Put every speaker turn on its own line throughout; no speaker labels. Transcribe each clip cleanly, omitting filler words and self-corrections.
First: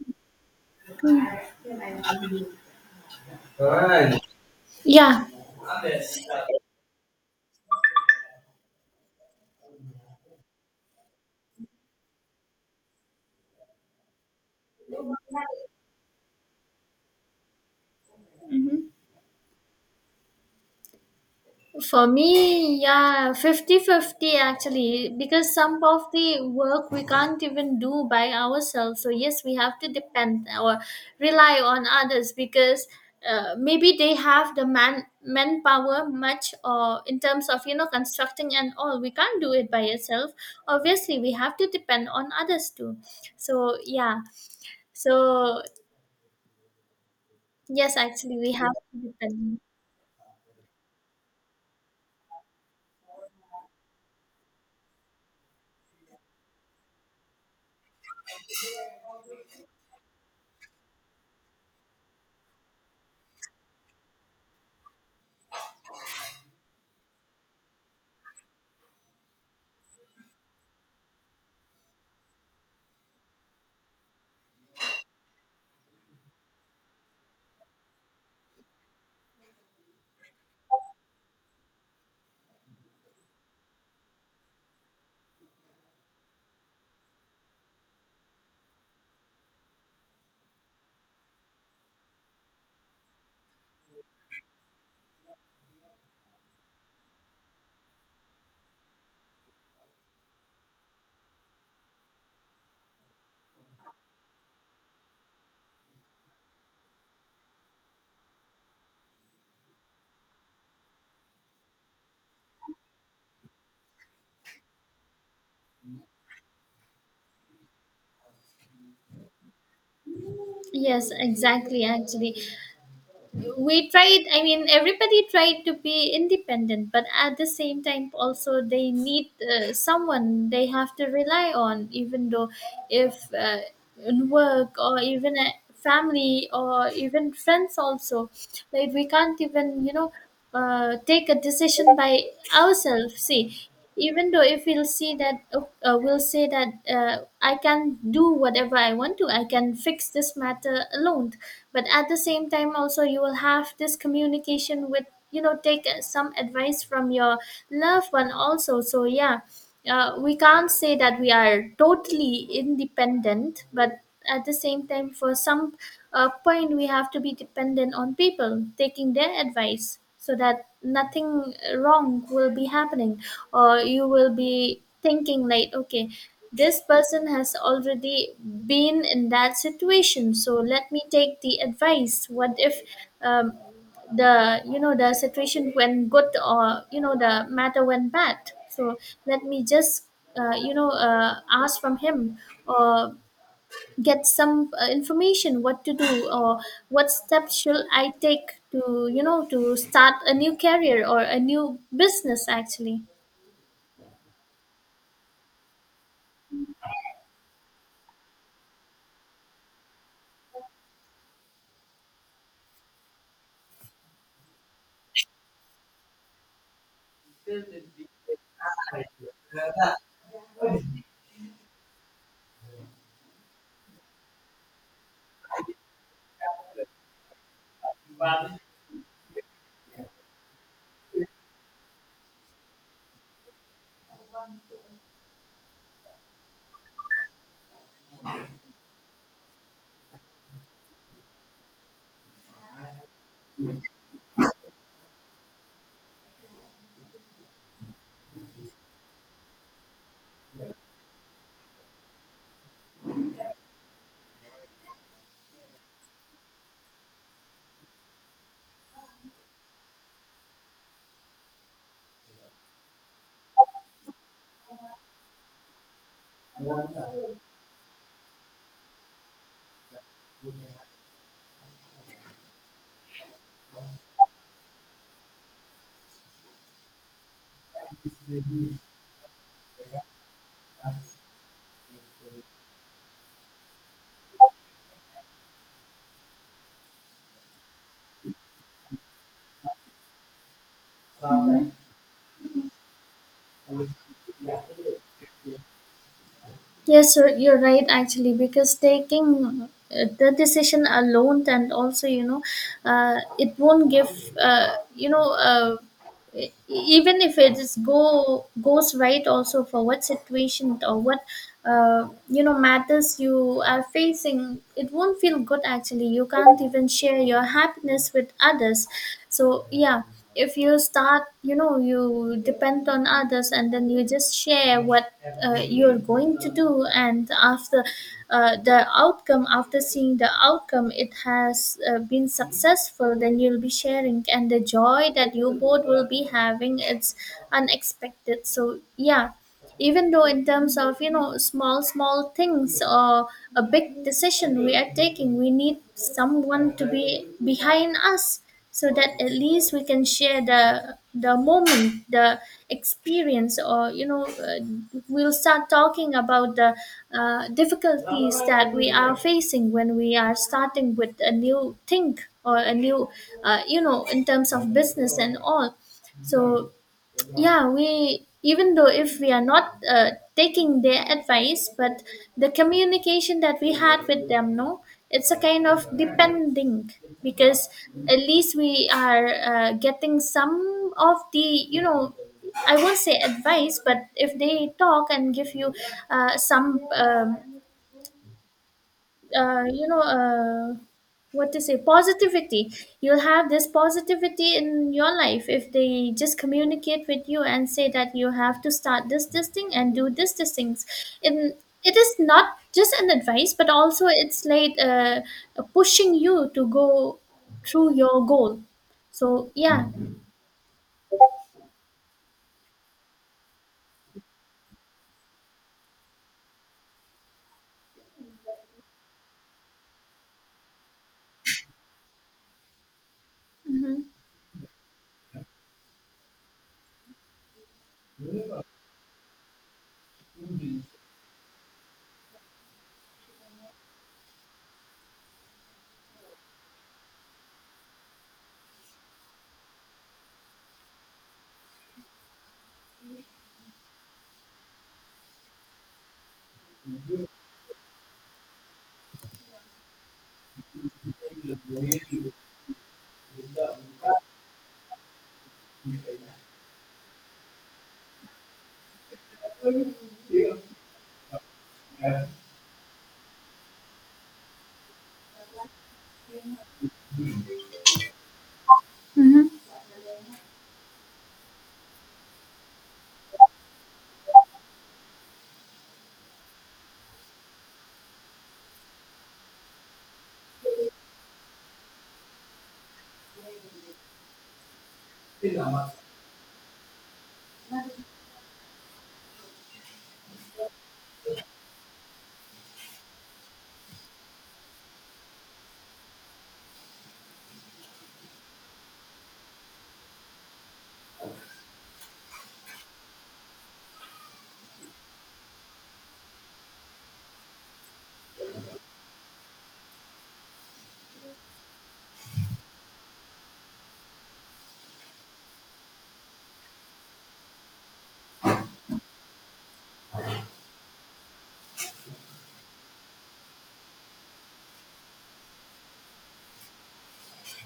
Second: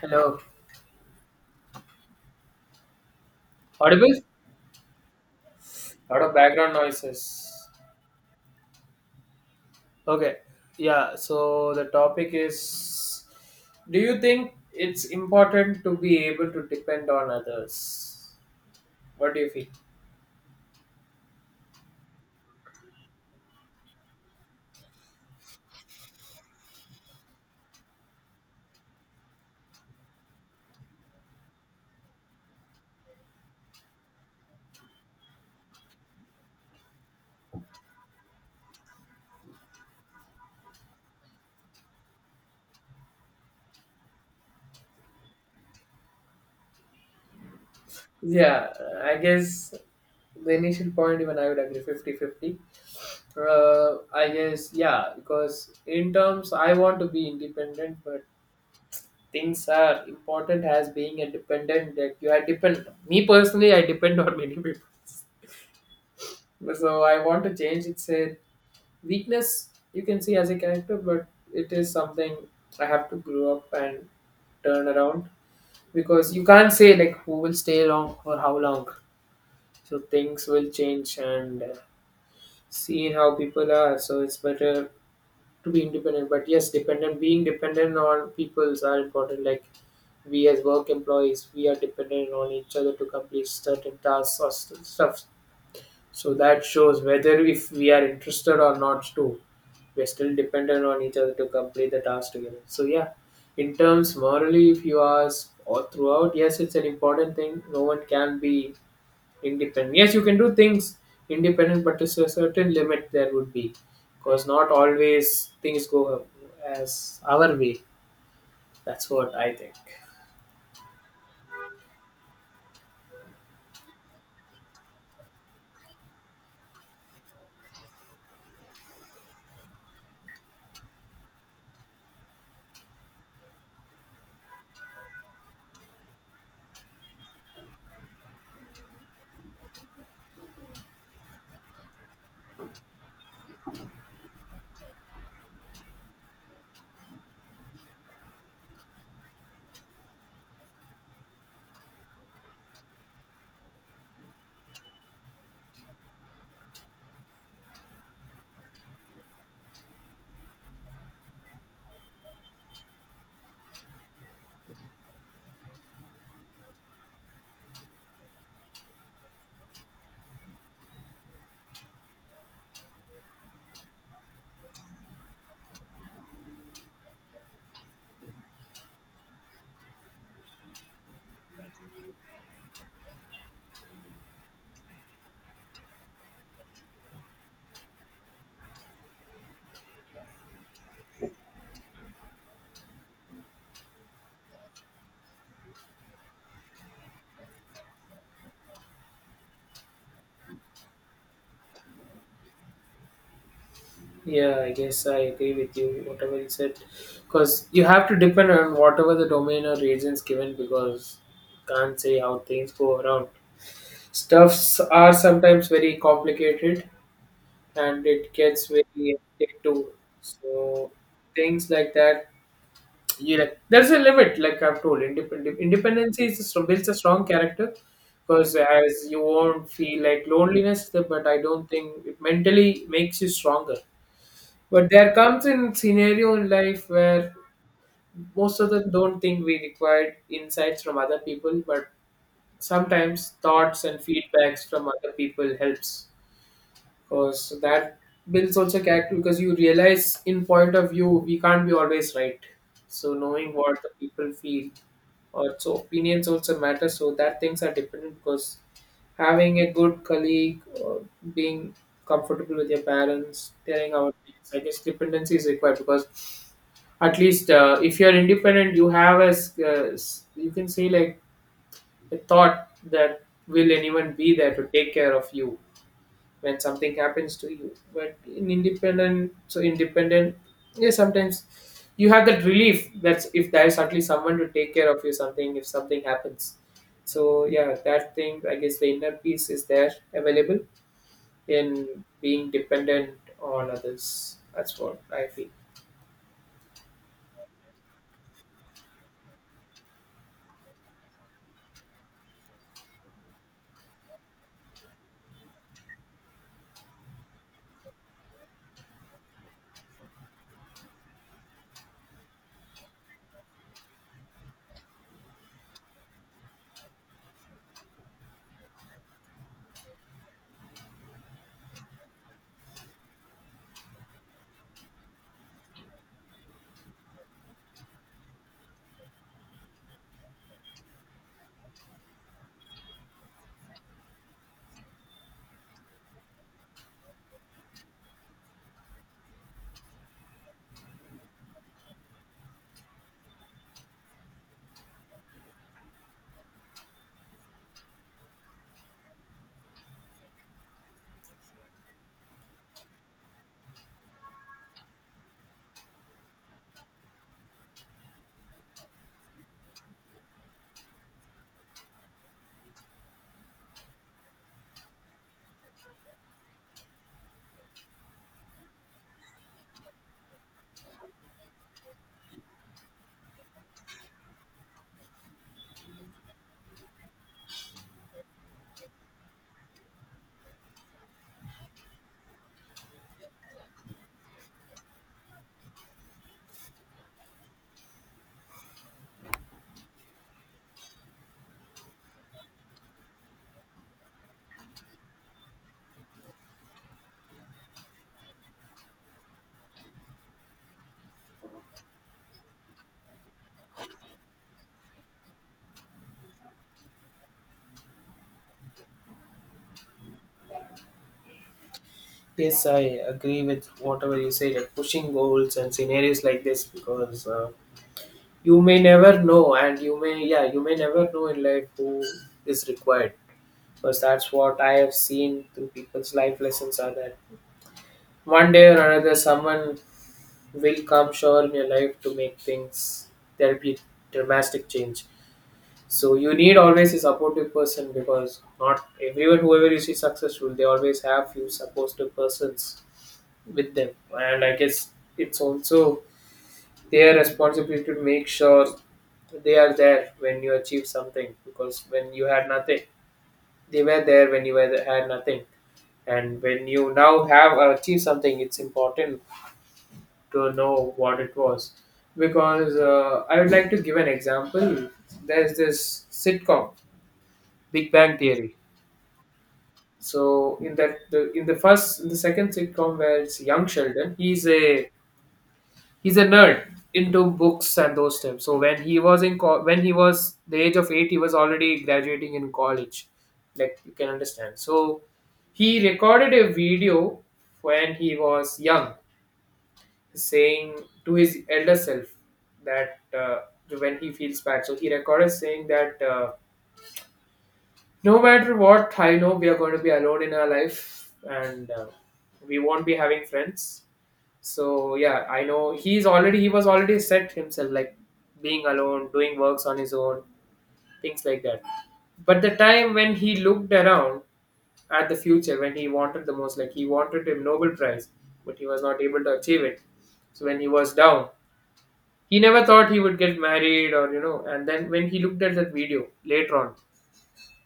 Hello. Audible?
Yeah,
Lot of background noises. Okay. Yeah, so the topic is, do you think it's important to be able to depend on others? What do you feel?
for me, yeah, 50-50 actually, because some of the work we can't even do by ourselves. So yes, we have to depend or rely on others because maybe they have the manpower much or in terms of constructing and all we can't do it by yourself. Obviously we have to depend on others too, so yeah. So yes, actually we
Yeah,
have to
I
depend.
guess the initial point, even I would agree fifty-fifty. I guess, yeah, because in terms, I want to be independent, but things are important as being a dependent that you are depend. Me personally, I depend on many people. So I want to change. It's a weakness you can see as a character, but it is something I have to grow up and turn around because you can't say like who will stay long for how long. So things will change and see how people are. So it's better to be independent. But yes, dependent being dependent on peoples are important. Like we as work employees, we are dependent on each other to complete certain tasks or stuff. So that shows whether if we are interested or not too, we're still dependent on each other to complete the task together. So yeah, in terms morally, if you ask all throughout, yes, it's an important thing. No one can be independent. Yes, you can do things independent, but to a certain limit there would be, because not always things go as our way. That's what I think.
Yes, exactly, actually we tried, everybody tried to be independent, but at the same time also they need someone they have to rely on, even though if in work or even at family or even friends also. Like, we can't even take a decision by ourselves. See, even though if we'll see that we'll say that I can do whatever I want to, I can fix this matter alone, but at the same time also you will have this communication with, take some advice from your loved one also. So yeah, we can't say that we are totally independent, but at the same time, for some point, we have to be dependent on people, taking their advice so that nothing wrong will be happening, or you will be thinking, like, okay, this person has already been in that situation, so let me take the advice. What if? Um, the, the situation when good, or the matter when bad. So let me just ask from him, or get some information what to do, or what steps should I take to, to start a new career or a new business actually.
Yeah, I guess I agree with you, whatever you said. Because you have to depend on whatever the domain or regions given, because you can't say how things go around. Stuffs are sometimes very complicated and it gets very hectic too. So things like that, you like there's a limit. Like I've told, independent independency is a, builds a strong character because as you won't feel like loneliness, but I don't think it mentally makes you stronger. But there comes in scenario in life where most of them don't think we required insights from other people, but sometimes thoughts and feedbacks from other people helps because that builds also character because you realize in point of view we can't be always right. So knowing what the people feel or so opinions also matter so that things are dependent because having a good colleague or being comfortable with your parents telling our things, I guess dependency is required because at least if you're independent you have as you can say like a thought that will anyone be there to take care of you when something happens to you, but in independent so independent. Yeah, sometimes you have that relief that if there is at least someone to take care of you something if something happens. So yeah, that thing I guess the inner peace is there available
Mhm.
in being dependent on others. That's what I feel.
Yes, sir, you're right actually, because taking the decision alone, and also it won't give, even if it is go goes right also, for what situation or what matters you are facing, it won't feel good actually. You can't even share your happiness with others, so yeah. If you start, you depend on others and then you just share what you're going to do, and after the outcome, after seeing the outcome it has been successful, then you'll be sharing, and the joy that you both will be having, it's unexpected. So yeah, even though in terms of, small small things or a big decision we are taking, we need someone to be behind us, so that at least we can share the moment, the experience, or we'll start talking about the difficulties that we are facing when we are starting with a new thing or a new in terms of business and all. So yeah, we, even though if we are not taking their advice, but the communication that we had with them, no, it's a kind of depending, because at least we are getting some of the, I won't say advice, but if they talk and give you some uh, you know uh, what to say, positivity. You'll have this positivity in your life if they just communicate with you and say that you have to start this this thing and do this this things, and it is not just an advice, but also it's like pushing you to go through your goal. So yeah.
Yes, I agree with whatever you said, like pushing goals and scenarios like this because you may never know and you may never know in life who is required because
Hmm.
that's what I have seen through people's life lessons are that one day or another someone will come sure in your life to make things, there'll be dramatic change. So you need always a supportive person because not everyone whoever you see successful they always have few supportive persons with them, and I guess it's also their responsibility to make sure they are there when you achieve something, because when you had nothing they were there when you were had nothing, and when you now have achieved something it's important to know what it was. Because I would like to give an example. There's this sitcom, Big Bang Theory. So in in the second sitcom where it's Young Sheldon, he's a nerd into books and those things. So when he was in when he was the age of 8, he was already graduating in college, like you can understand. So he recorded a video when he was young, saying to his elder self that when he feels bad. So he recorded saying that no matter what, I know we are going to be alone in our life and we won't be having friends. So yeah, I know he was already set himself like being alone, doing works on his own, things like that. But the time when he looked around at the future, when he wanted the most, like he wanted a Nobel Prize, but he was not able to achieve it. So when he was down, he never thought he would get married, or you know, and then when he looked at that video later on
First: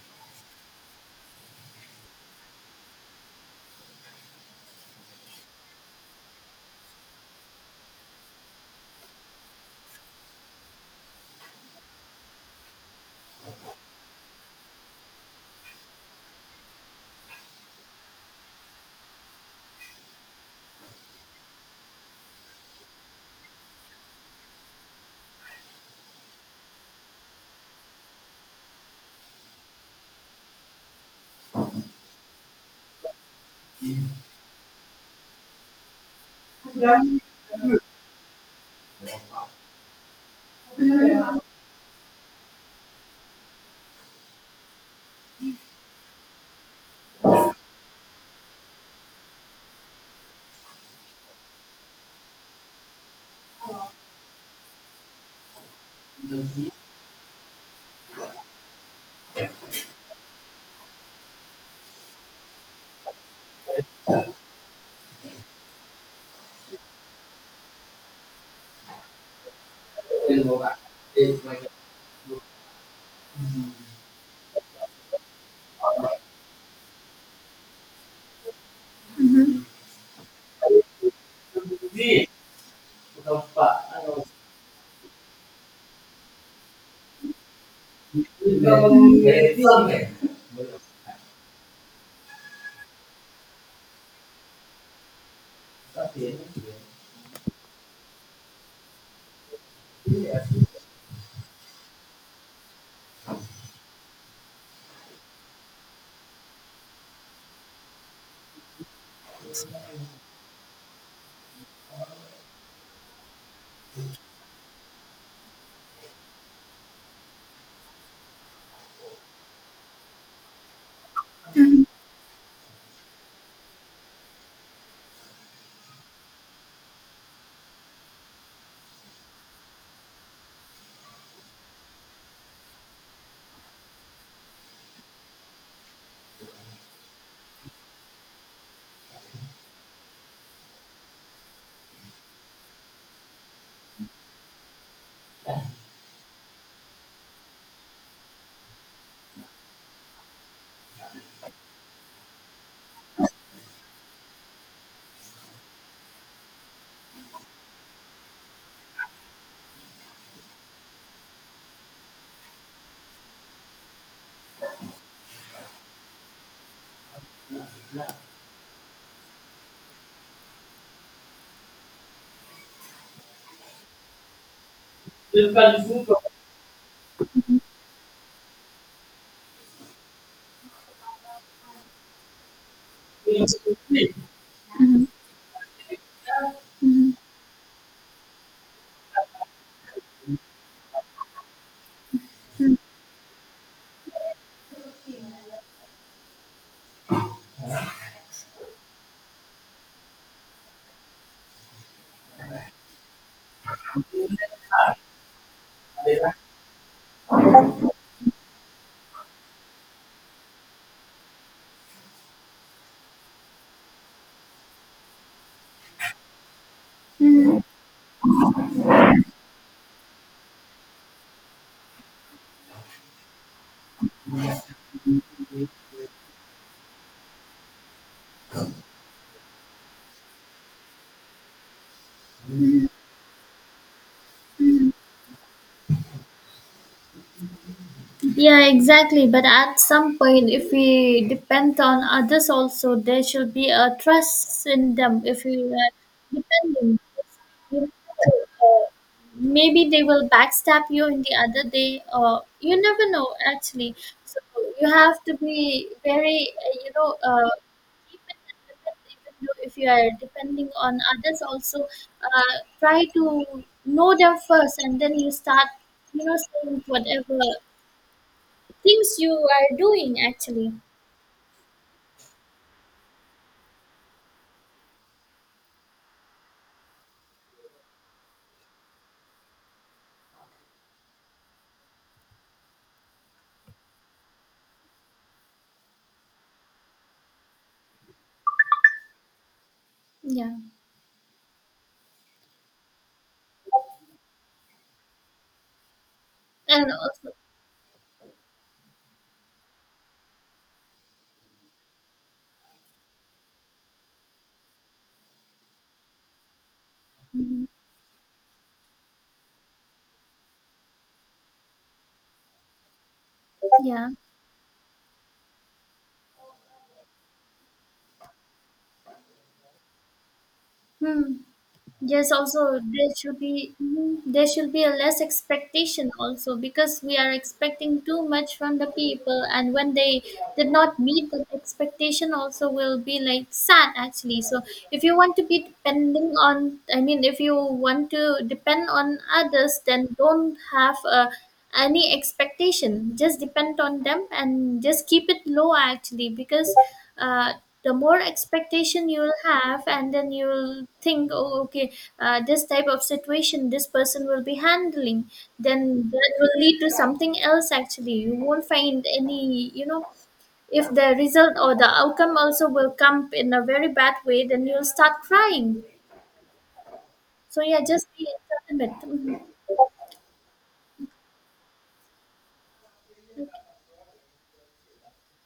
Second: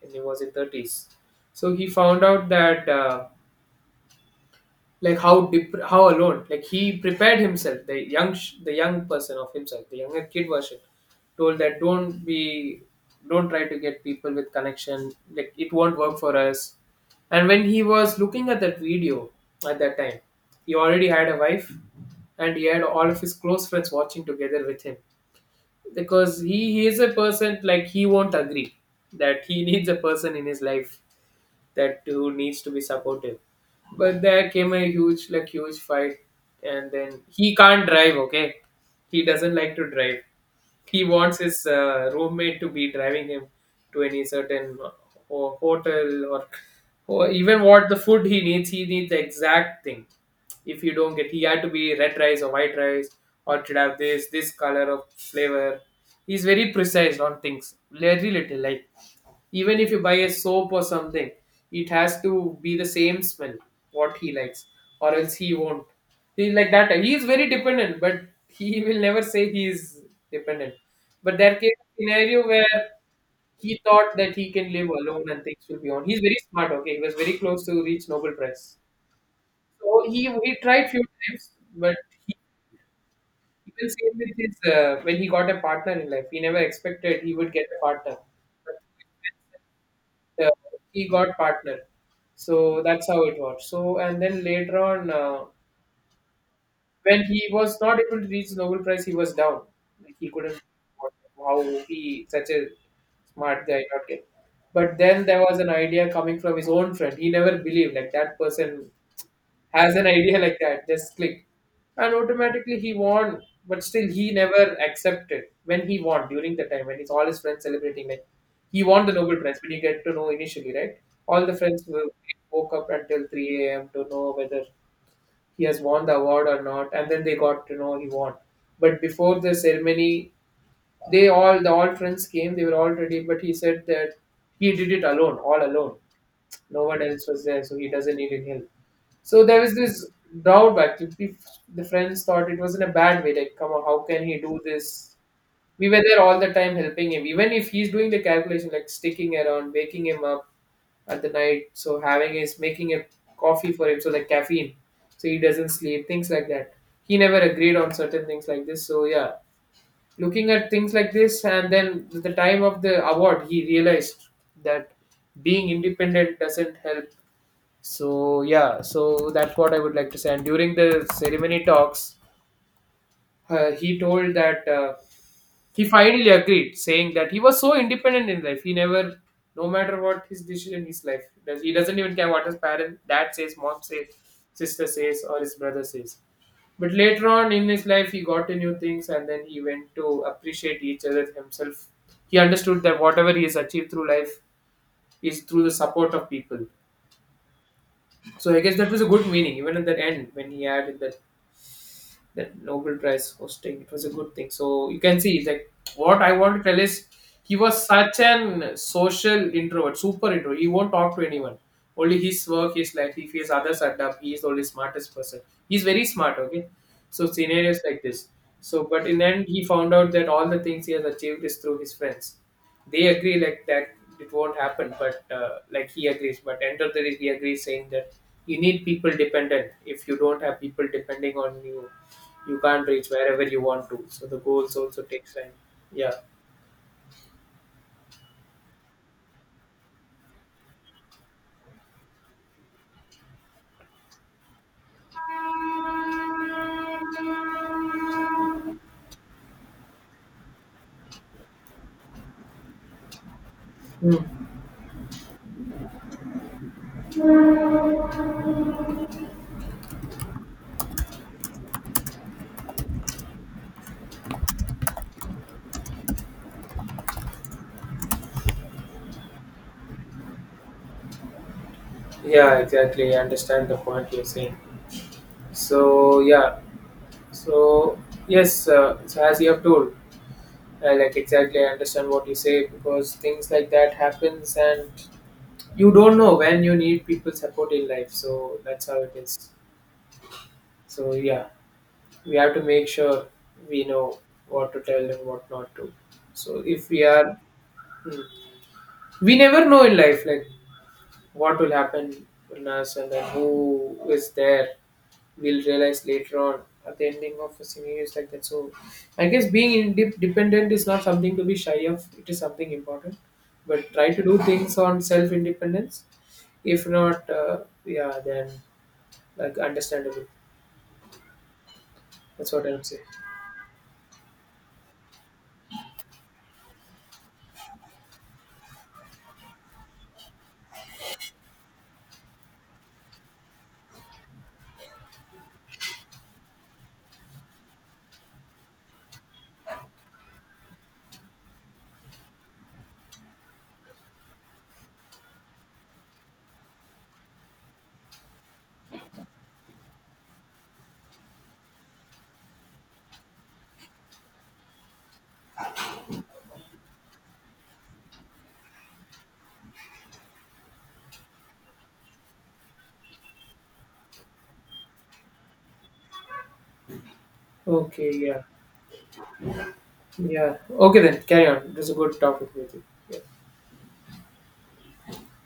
when he was in 30s, so he found out that like how how alone like he prepared himself, the the young person of himself, the younger kid version, told that don't try to get people with connection like it won't work for us. And when he was looking at that video at that time, he already had a wife, and he had all of his close friends watching together with him, because he is a person like he won't agree that he needs a person in his life that who needs to be supportive. But there came a huge, like huge fight, and then he can't drive. Okay, he doesn't like to drive. He wants his roommate to be driving him to any certain hotel or even what the food he needs. He needs the exact thing. If you don't get, he had to be red rice or white rice, or it should have this color of flavor. He's
Hmm.
very precise on things. Very little, like even if you buy a soap or something it has to be the same smell what he likes, or else he won't. He's like that, he is very dependent but he will never say he is
Ujú,
dependent. But there came a scenario where he thought that he can live alone and things will be on. He's very smart, okay? He was very close to reach Nobel Prize, so he tried few times, but he, even same with his when he got a partner in life he never expected he would get a partner. But uh, he got partner. So that's how it was. So and then later on, when he was not able to reach Nobel Prize, he was down. Like he couldn't. How he such a smart guy not get. But then there was an idea coming from his own friend. He never believed like that person has an idea like that, just click. And automatically he won, but still he never accepted when he won during the time when he's all his friends celebrating like he won the Nobel Prize when you get to know initially, right? All the friends were, woke up until 3 a.m. to know whether he has won the award or not, and then they got to know he won. But before the ceremony, the all friends came, they were all ready, but he said that he did it alone, all alone. No one else was there, so he doesn't need any help. So there was this drawback. The the friends thought it was in a bad way. Like, come on, how can he do this? We were there all the time helping him. Even if he's doing the calculation, like sticking around, waking him up at the night, so having his making a coffee for him, so like caffeine, so he doesn't sleep, things like that. He never agreed on certain things like this. So yeah, looking at things like this and then at the time of the award he realized that being independent doesn't help. So yeah, so that's what I would like to say. And during the ceremony talks, he told that he finally agreed, saying that he was so independent in life. He never, no matter what his decision in his life, does he doesn't even care what his parent, dad says, mom says, sister
ujú,
says, or his brother says. But later on in his life, he got to new things, and then he went to appreciate each other himself. He understood that whatever he has achieved through life is through the support of people. So I guess that was a good meaning, even at the end when he had that Nobel Prize hosting. It was a good thing. So you can see like what I want to tell is he was such an social introvert, super introvert. He won't talk to anyone. Only his work, his life, if he has others at up, he is the only smartest person. He's very smart, okay? So scenarios like this. So but in the end he found out that all the things he has achieved is through his friends. They agree like that it won't happen, but like he agrees, but end of the day he agrees saying that you need people dependent. If you don't have people depending on you, you can't reach wherever you want to, so the goals
ujú.
also takes time. Yeah.
Yeah, exactly. But at some point, if we depend on others also, there should be a trust in them. If we are depending, you never know, maybe they will backstab you in the other day, or you never know actually. So
Mm.
you have to be very, even though if you are depending on others also, try to know them first, and then you start, saying whatever things you are doing actually.
Yeah, exactly, I understand the point you're saying. So yeah. So yes, so as you have told, like exactly I understand what you say because things like that happens and you don't know when you need people support in life, so that's how it is.
Yeah.
So yeah, we have to make sure we know what to tell and what not to. So if
And
we
also.
are, mm, we never know in life like what will happen in us and then who is there. We'll realize later on at the ending of a
Mhm.
scenarios like that. So I guess being independent is not something to be shy of. It is something important. But try
Yeah.
to do things on self independence. If not, yeah, then, like, understandable.
Hmm. Yes,
That's
also
what I would say.
there should be, there should be a less expectation also, because we are expecting too much from the people, and when they did not meet the expectation also, will be like sad actually. So if you want to be depending on, if you want to depend on others, then don't have a any expectation, just depend on them and just keep it low actually, because uh, the more expectation you'll have, and then you'll think, oh, okay, this type of situation this person will be handling, then that will lead to something else actually. You won't find any, if the result or the outcome also will come in a very bad way, then you'll start crying. So yeah, just
Okay,
be
yeah.
intimate.
Yeah. Okay then. Carry on. It was a good talking with you. Yeah.